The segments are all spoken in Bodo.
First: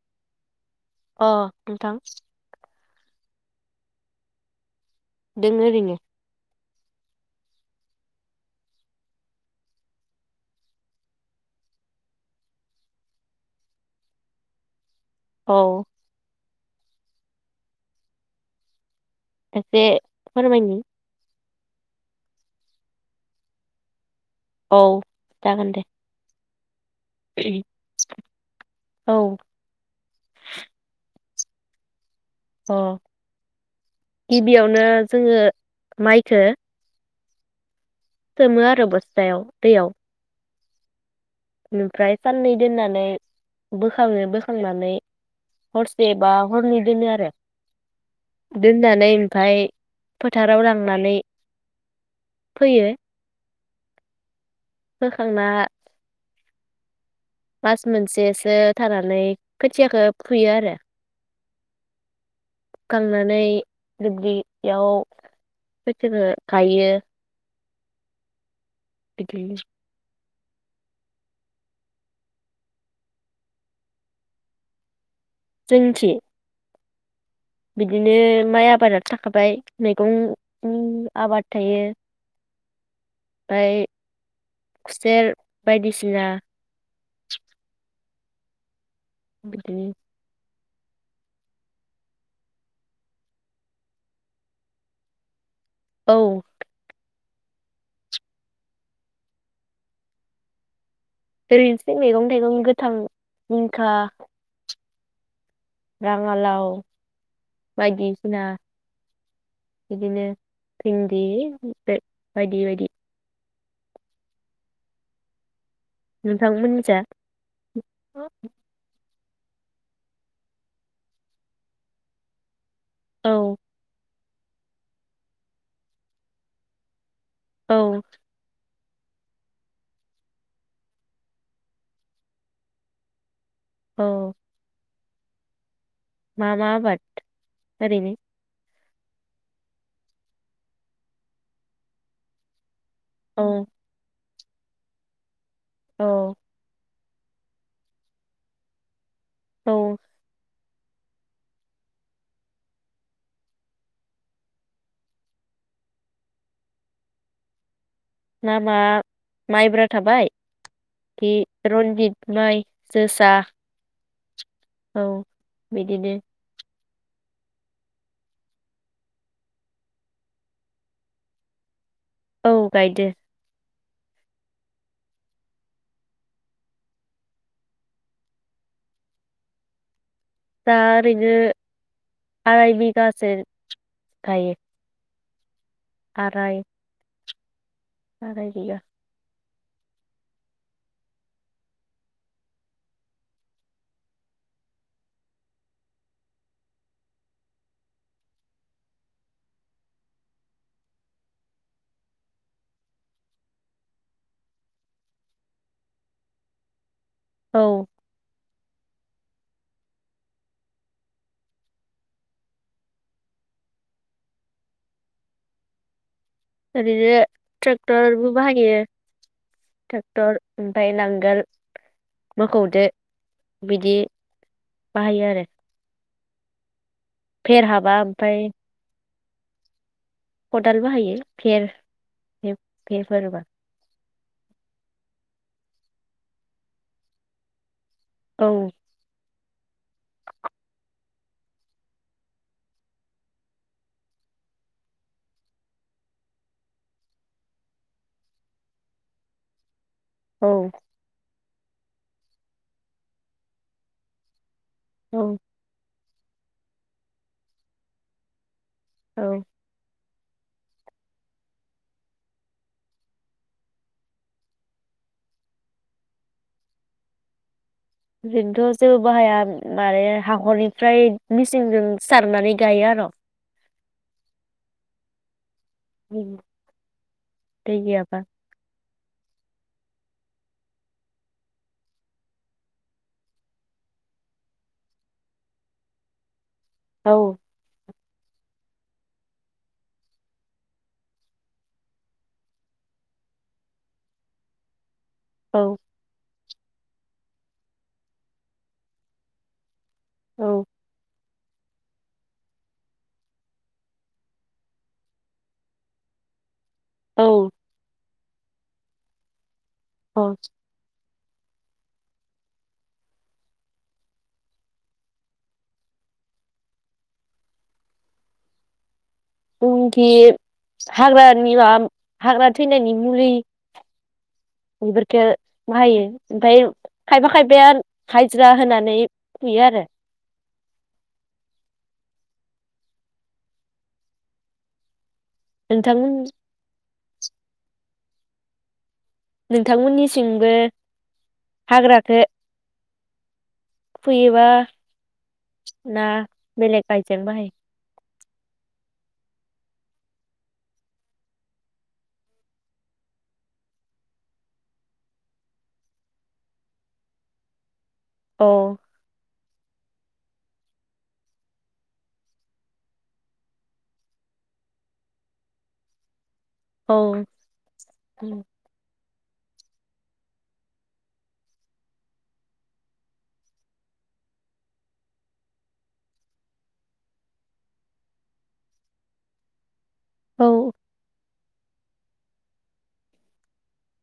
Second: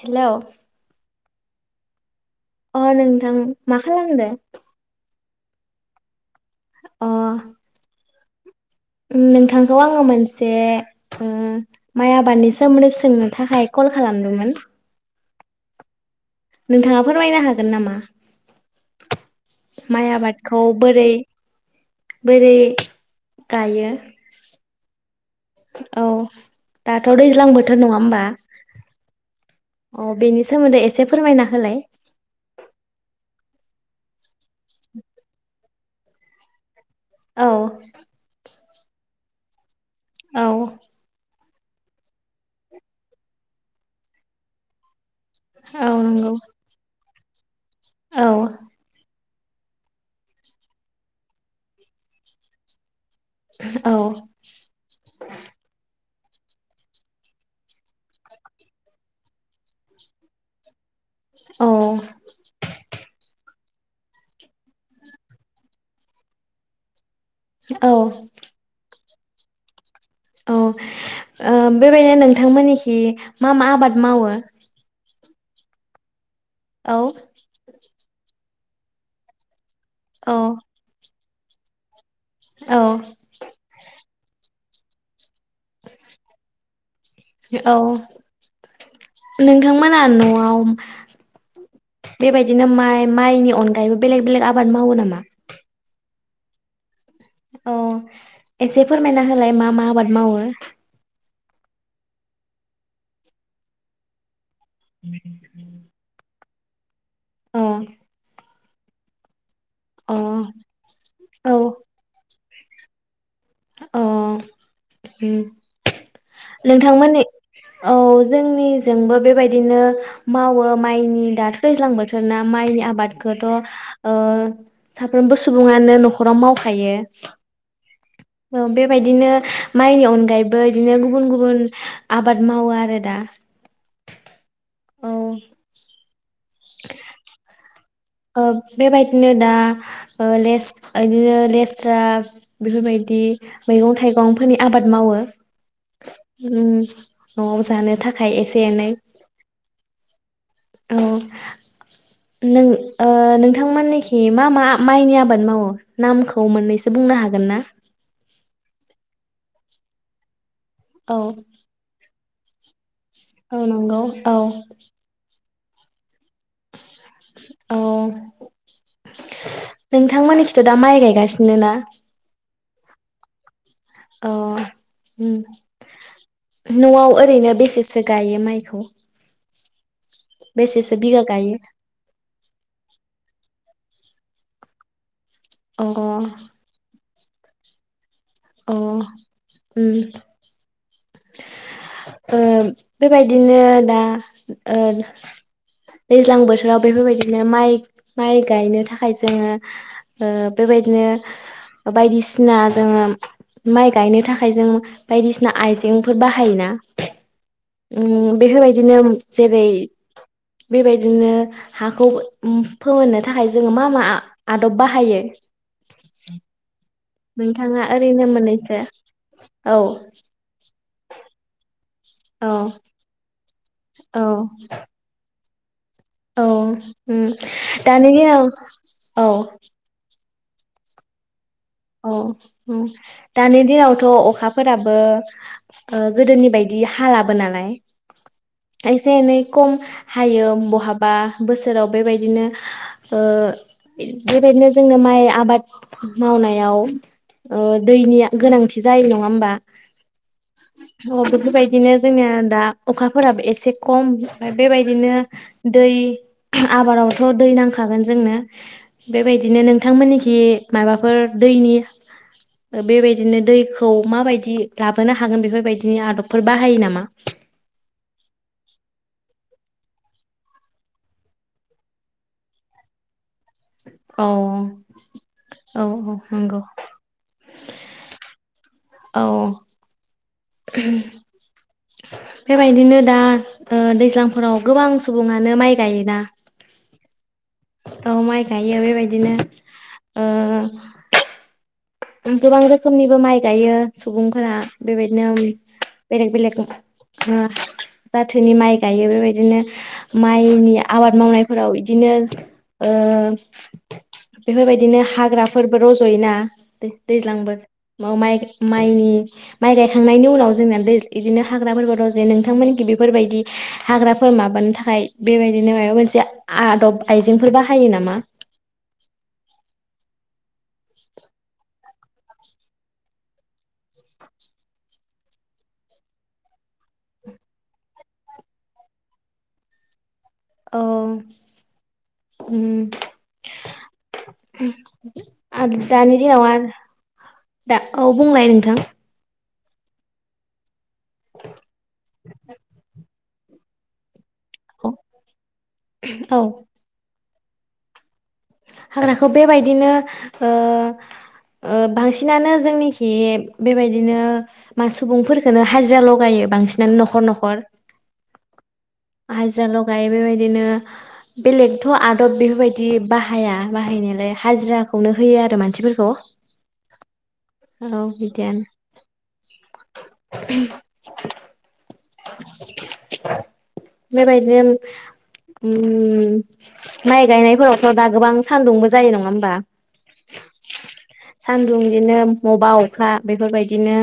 हेल' अ नोंथां। अ नोंथां मा खालामदों? दोङो आरैनो। अ ओम नोंथांखौ आङो मोनसे ओ माइ आबादनि सोमोन्दै सोंनो थाखाय कल खालामदोंमोन औ नोंथाङा फोरमायनो हागोन नामा? एसे माइ आबादखौ फोरमायनि बोरै बोरै गायो? औ। जागोन दे औ। दाथ' दैज्लां बोथोर नङा होमबा औ अ बेनि सोमोन्दै एसे फोरमायना होलाय। अ गिबियावनो जोङो माइखो औ सोमो आरो बस्थायाव दैयाव औ ओमफ्राय साननै दोननानै बोखाङो बोखांनानै औ हरसे नंगौ बा हरनै दोनो आरो औ दोन्नानै ओमफाय फोथाराव लांनानै फोयो औ फोखांना मास मोनसेसो थानानै खोथियाखौ फुयो आरो औ फुखांनानै दुब्लियाव फोथोरो गायो औ लांदां औ ओ बेबायदिनो नोंथांमोननिखि मा मा आबाद मावो जोंनिथि औ बिदिनो माइ आबादा थाखाबाय मैगं औ उ आबाद थायो औ खुसेेर बायदिसिना लांदां बिदिनो नोंथांमोना नआव बेबायदिनो माइ माइनि अनगायैबो बेलेग बेलेग आबाद मावो नामा औ औ एसे फोरमायना होलाय मा मा आबाद मावो ओरैनोसो मैगं थाइगं गोथांखा [unintelligible] राङा लाव अ बायदिसिना अ बिदिनो भिनदि औ [unintelligible] बायदि बायदि अ उम नोंथांमोननि औ जोंनिजोंबो बेबायदि बिदिनो मावो माइनि दाथ दैज्लां बोथोरना माइनि आबादखोथ औ ओ साफ्रोमबो सुबुङानो नखराव मावखायो। औ बेबायदिनो माइनि अनगायैबो बिदिनो गुबुन गुबुन आबाद मावो आरो दा। औ औ मा मा आबाद। ओरैनो। ओ बेबायदिनो दा लेस इदिनो लेस्रा बेफोरबायदि औ दि मैगं थाइगं फोरनि आबाद मावो। औ उम नआवबो जानो थाखाय एसे एनै औ औ नों ओ नोंथांमोननिखि मा मा माइनि आबाद मावो नामखौ मोननैसो बुंनो हागोन ना। नामआ माइब्रा थाबाय। औ रन्जित बुनाय औ नंगौ। औ औ बिदिनो औ नोंथांमोननिखिथ दा माइ गायगासिनो ना? औ गायदो। अ नआव ओरैनो बेसेसो गायो माइखौ? दा बेसेसो बिगा ओरैनो गायो आराय बिगासो गायो। अ आराय आराय अ बिगा। उम। ओ बेबायदिनो दा ओ दैज्लां बोथोराव बेफोरबायदिनो माइ माइ गायनो थाखाय जोङो ओ बेबायदिनो बायदिसिना जोङो माइ गायनो थाखाय जों बायदिसिना आइजें फोर बाहायोना? औ उम बेफोरबायदिनो जेरै बेबायदिनो हाखौ फोमोननो थाखाय जोङो मा मा आदब बाहायो? ओरैनो नोंथाङा ओरैनो ट्रेक्टरबो बाहायो। मोननैसो औ टेक्टर, आमफ्राय नांगोल औ मोखौदो बिदि औ बाहायो आरो। औ ओ फेर हाबा दानि दिनाव ओमफ्राय औ। खदाल बाहायो। फेर औ औ फेरफोरबा दानि दिनावथ अखाफोराबो ओ गोदोनि बायदि हालाबो नालाय औ एसे एनै खम हायो बहाबा बोसोराव बेबायदिनो ओ बेबायदिनो जोंनो माइ आबाद मावनाय आव दैनि गोनांथि जायो नङा होमबा? औ। बेबायदिनो जोंनिया दा अखाफोराबो एसे खम ओमफ्राय बेबायदिनो औ दै आबादावथ दै नांखागोन जोंनो औ बेबायदिनो नोंथांमोननिथिं [unintelligible] माबाफोर दैनि बेबायदिनो दैखौ माबायदि लाबोनो हागोन बेफोरबायदिनि आदबफोर बाहायो नामा? जोंथ जेबो बाहाया माने हाखरनिफ्राय मेसिनजों सारनानै गायो आरो अ औ औ नंगौ। दै गैयाबा औ। बेबायदिनो दा ओ दैज्लांफोराव गोबां सुबुङानो माइ गायोना? औ। औ माइ गायो बेबायदिनो ओ गोबां रोखोमनिबो माइ गायो सुबुंफोरा बेबायदिनो औ बेलेग बेलेग [unintelligible] ओ जाथोनि माइ गायो बेबायदिनो औ माइनि आबाद मावनाय फोराव इदिनो बेफोरबायदिनो हाग्राफोरबो रजयो ना दै औ दैज्लांबो म माइ माइनि माइ गायखांनायनि औ उनाव जोंना दै बिदिनो हाग्राफोरबो द जे नोंथांमोनखि बेफोरबायदि हाग्राफोर माबानो थाखाय बेबायदिनो माबा मोनसे आदब आइजेंफोर बाहायो नामा? जोंखि हाग्रानि माबा हाग्रा थैनायनि मुलि बेफोरखौ बाहायो ओमफफ्राय खायफा खायफाया हाजिरा होनानै फुयो आरो अ उम आ नोंथांमोन दानिदिनाव आरो दा औ बुंनाय नोंथां नोंथांमोननिसिंबो हाग्राखौ फैयो माबा ना औ बेलेग आायजें बाहायो। हाग्राखौ बेबायदिनो ओ ओ बांसिनानो जोंनिखि बेबायदिनो मा सुबुंफोरफोरखौनो हाजिरा लगायो बांसिनानो न'खर न'खर औ। हाजिरा ल गायो बेबायदिनो बेलेगथ आदब बेफोरबायदि बाहाया बाहायनायालाय हाजिराखौनो होयो आरो मानसिफोरखौ औ औ बिदियानो। उम। बेबायदिनो माइ गायनायफोरावथ दा गोबां सान्दुंबो जायो नङा होमबा औ। सान्दुं बिदिनो बबेबा अखा बेफोरबायदिनो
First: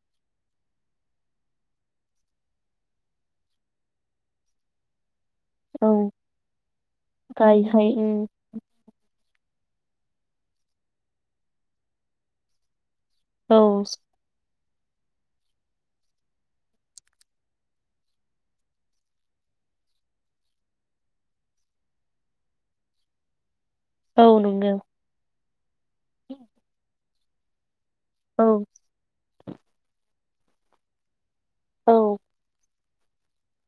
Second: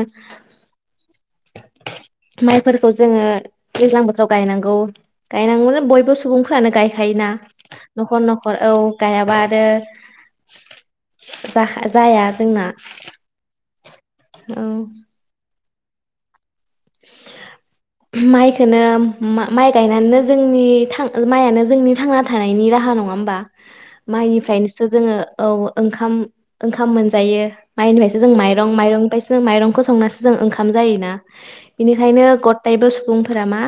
माइ। फोरखौ जोङो दैज्लां बोथोराव गायनांगौ। गायनांगोन औ बयबो सुबुंफ्रानो गायखायोना गायहाय न'खर न'खर औ गायाबा। आरो जाया जोंना औ। औ। माइखो माइ गायनानैनो जोंनि थां माइयानो जोंनि थांना थानायनि राहा नङा होमबा। औ नंगौ माइनिफ्रायनोसो जोङो। औ। ओखाम ओंखाम मोनसे। जायो। माइ होननिफ्रायसो जों औ माइरं माइरनिफ्रायसो माइरंखौ संनासो जों। ओंखाम जायोना। औ बेनिखायनो गथायबो। सुबुंफोरा मा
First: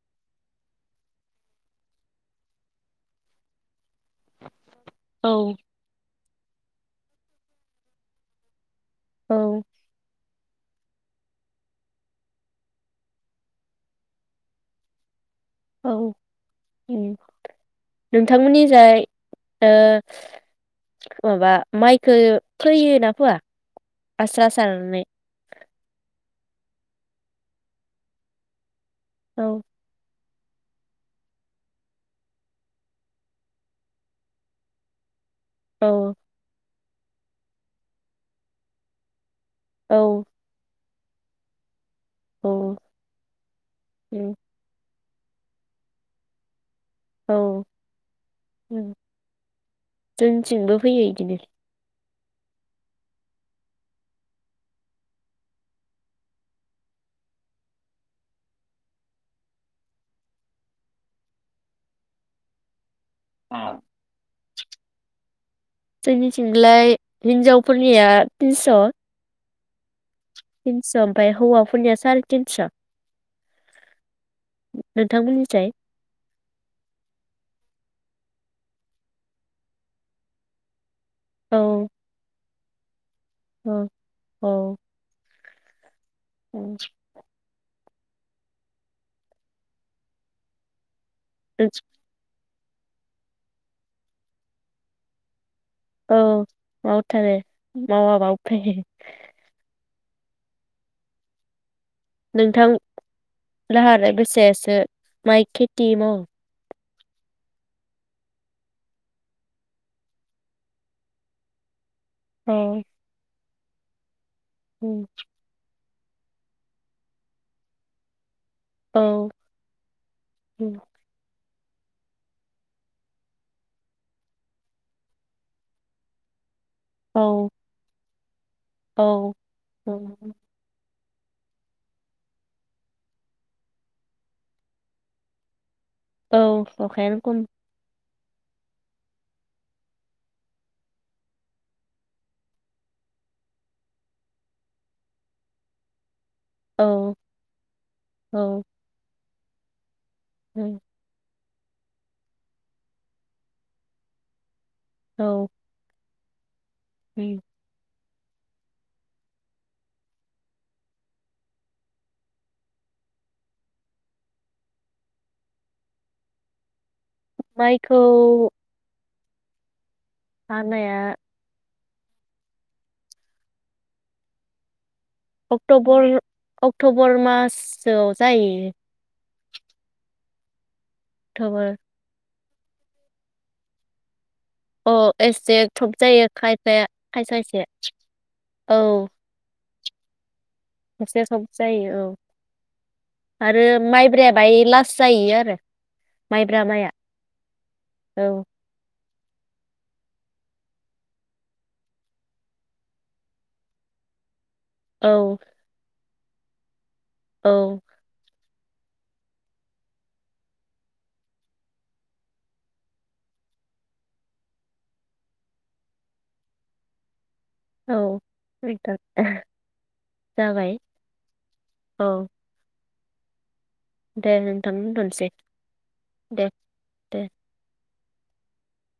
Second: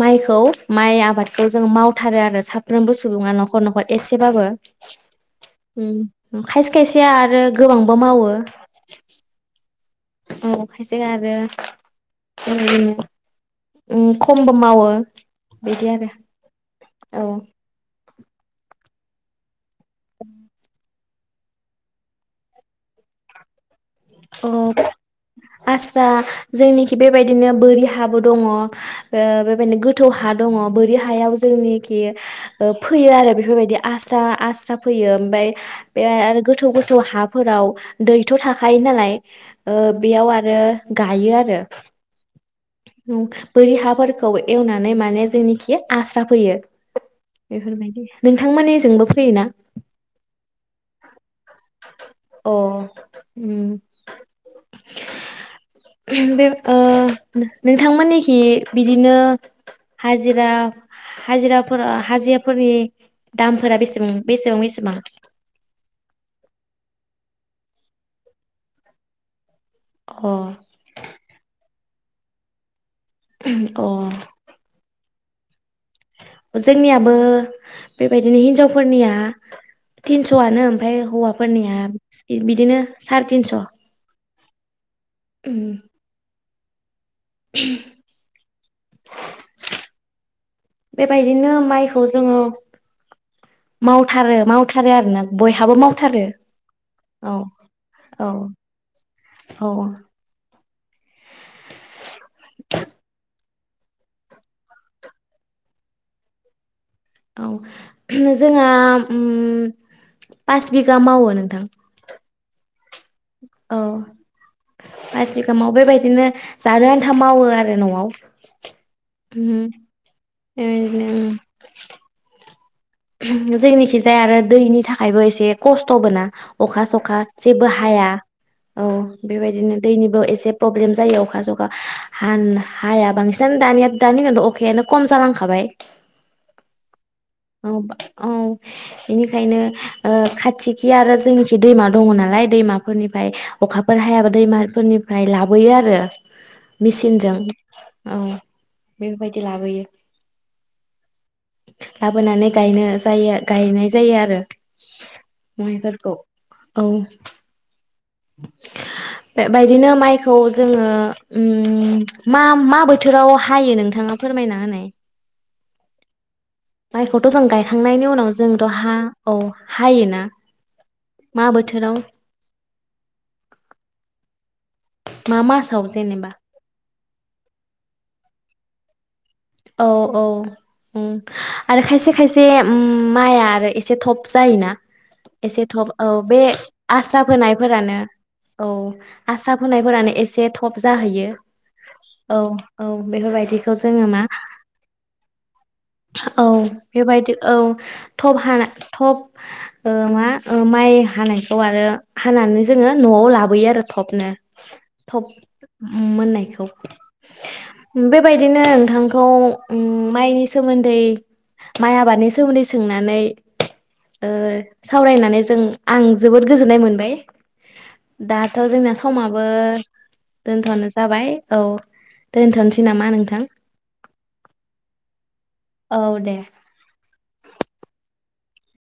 माइखौ माइ आबादखौ जों मावथारो आरो साफ्रोमबो सुबुङा न'खर न'खर। एसेबाबो। औ खायसे खायसेया आरो गोबांबो मावो। औ। औ अखायजों आरो खमबो मावो। बिदि औ उम आरो नोंथांमोननि जाय ओ। माबा माइखो फोयोना फोया? आस्रा औ अ सारनानै। आस्रा जोंनिखि बेबायदिनो बोरि हाबो दङ। ओ औ बेबायदिनो गोथौ हा दङ बोरि हायाव जोंनिखि ओ फोयो आरो बेफोरबायदि आस्रा आस्रा फैयो। ओमफ्राय औ बे आरो गोथौ गो थौ हाफोराव दैथ थाखायो नालाय औ बेयाव आरो गाइयो आरो औ उम बोरि हाफोरखौ उम एवनानै मा ने जोंनिखि आस्रा फोयो। औ बेफोरबायदि उम नोंथांमोननिजोंबो फोयोना? जोंनिथिंबो फैयो इदिनो अ उम। बे ओ नोंथांमोननिखि बिदिनो हाजिरा हाजिराफोर ओ हाजिराफोरनि दामफोरा बेसेबां? बेसेबां बेसेबां? जोंनिथिंलाय हिनजावफोरनिया तिनस' अ तिनस' ओमफ्राय हौवाफोरनिया साराय तिनस'। अ। नोंथांमोननिसाय जोंनियाबो बेबायदिनो हिनजावफोरनिया तिनस' आनो ओमफ्राय हौवाफोरनिया बिदिनो साराय तिनस' ओ औ। उम। अ। [inaudible] बेबायदिनो माइखौ जोङो मावथारो मावथारो आरो ना बय हाबो औ मावथारो औ मावथारो औ मावाबा उफाय गैया। औ। नोंथां लाहारो बेसेसो माइ खेथि मावयो? औ जोंहा उम पास बिगा मावो नोंथां। औ औ उम बास बिगा मावो बेबादि बिदिनो जानो आन्था मावो आरो नआव। औ उम ओं उम इदिनो ओं [inaudible] जोंनिखिजा आरो दैनि थाखायबो एसे खस्थबो ना। अखा सखा औ जेबो हाया। औ बेबायदिनो औ दैनिबो एसे प्रब्लेम जायो अखा सखा हान हाया बांसिनानो दानिया दानि दिनाव अखायानो खम जालांखाबाय। औ अखायानो कम। औ औ बेनिखायनो ओ खाथिखि आरो जोंनिखि दैमा दङ नालाय दैमाफोरनिफ्राय अखाफोर हायाबा दैमाफोरनिफ्राय लाबोयो आरो औ मेचिनजों औ बे बायदि लाबोयो‌ उम लाबोनानै गायनो जायो गायनाय जायो आरो औ माइफोरखौ। औ उम बेबायदिनो माइखौ जोङो उम मा मा बोथोराव हायो नोंथाङा फोरमायना होनाय माइखौथ जों गायखांनायनि उनाव माइखौ जोंथ हा औ हायोना हानाया मा बोथोराव मा मासाव अक्टबर जेनेबा अक्टबर माससो जाहैयो। औ औ उम अक्ट'बर आरो खायसे खायस माइआ आरो एसे थब जायोना अ एसे थब औ जायो बे खायफाया आसा खायसे खायसे फोनायफोरानो औ आसा हानाय फोरानो एसे थब थब एसे जाहैयो थब जायो औ औ आरो बेफोरबायदिखौ जोङो मा माइब्राया बाय लास्ट जायो आरो औ माइब्रा माइआ बेबायदि औ थब औ हाना थब ओ मा-माइ हानायखौ आरो हानानै जोङो नआव लाबोयो आरो थबनो। औ ओम मोननायखौ औ बेबाय दिनो नोंथां खौ माइनि सोमोन्दै माइ आबादनि सोमोन्दै सोंनानै ओ सावरायनानै जों आं जोबोद गोजोननाय मोनबाय औ दाथ जोंना नोंथां समाबो जाबाय दोनथनो जाबाय औ दोनथनो स नामा नोंथां दे नोंथां दोनथनोसै औ दे दे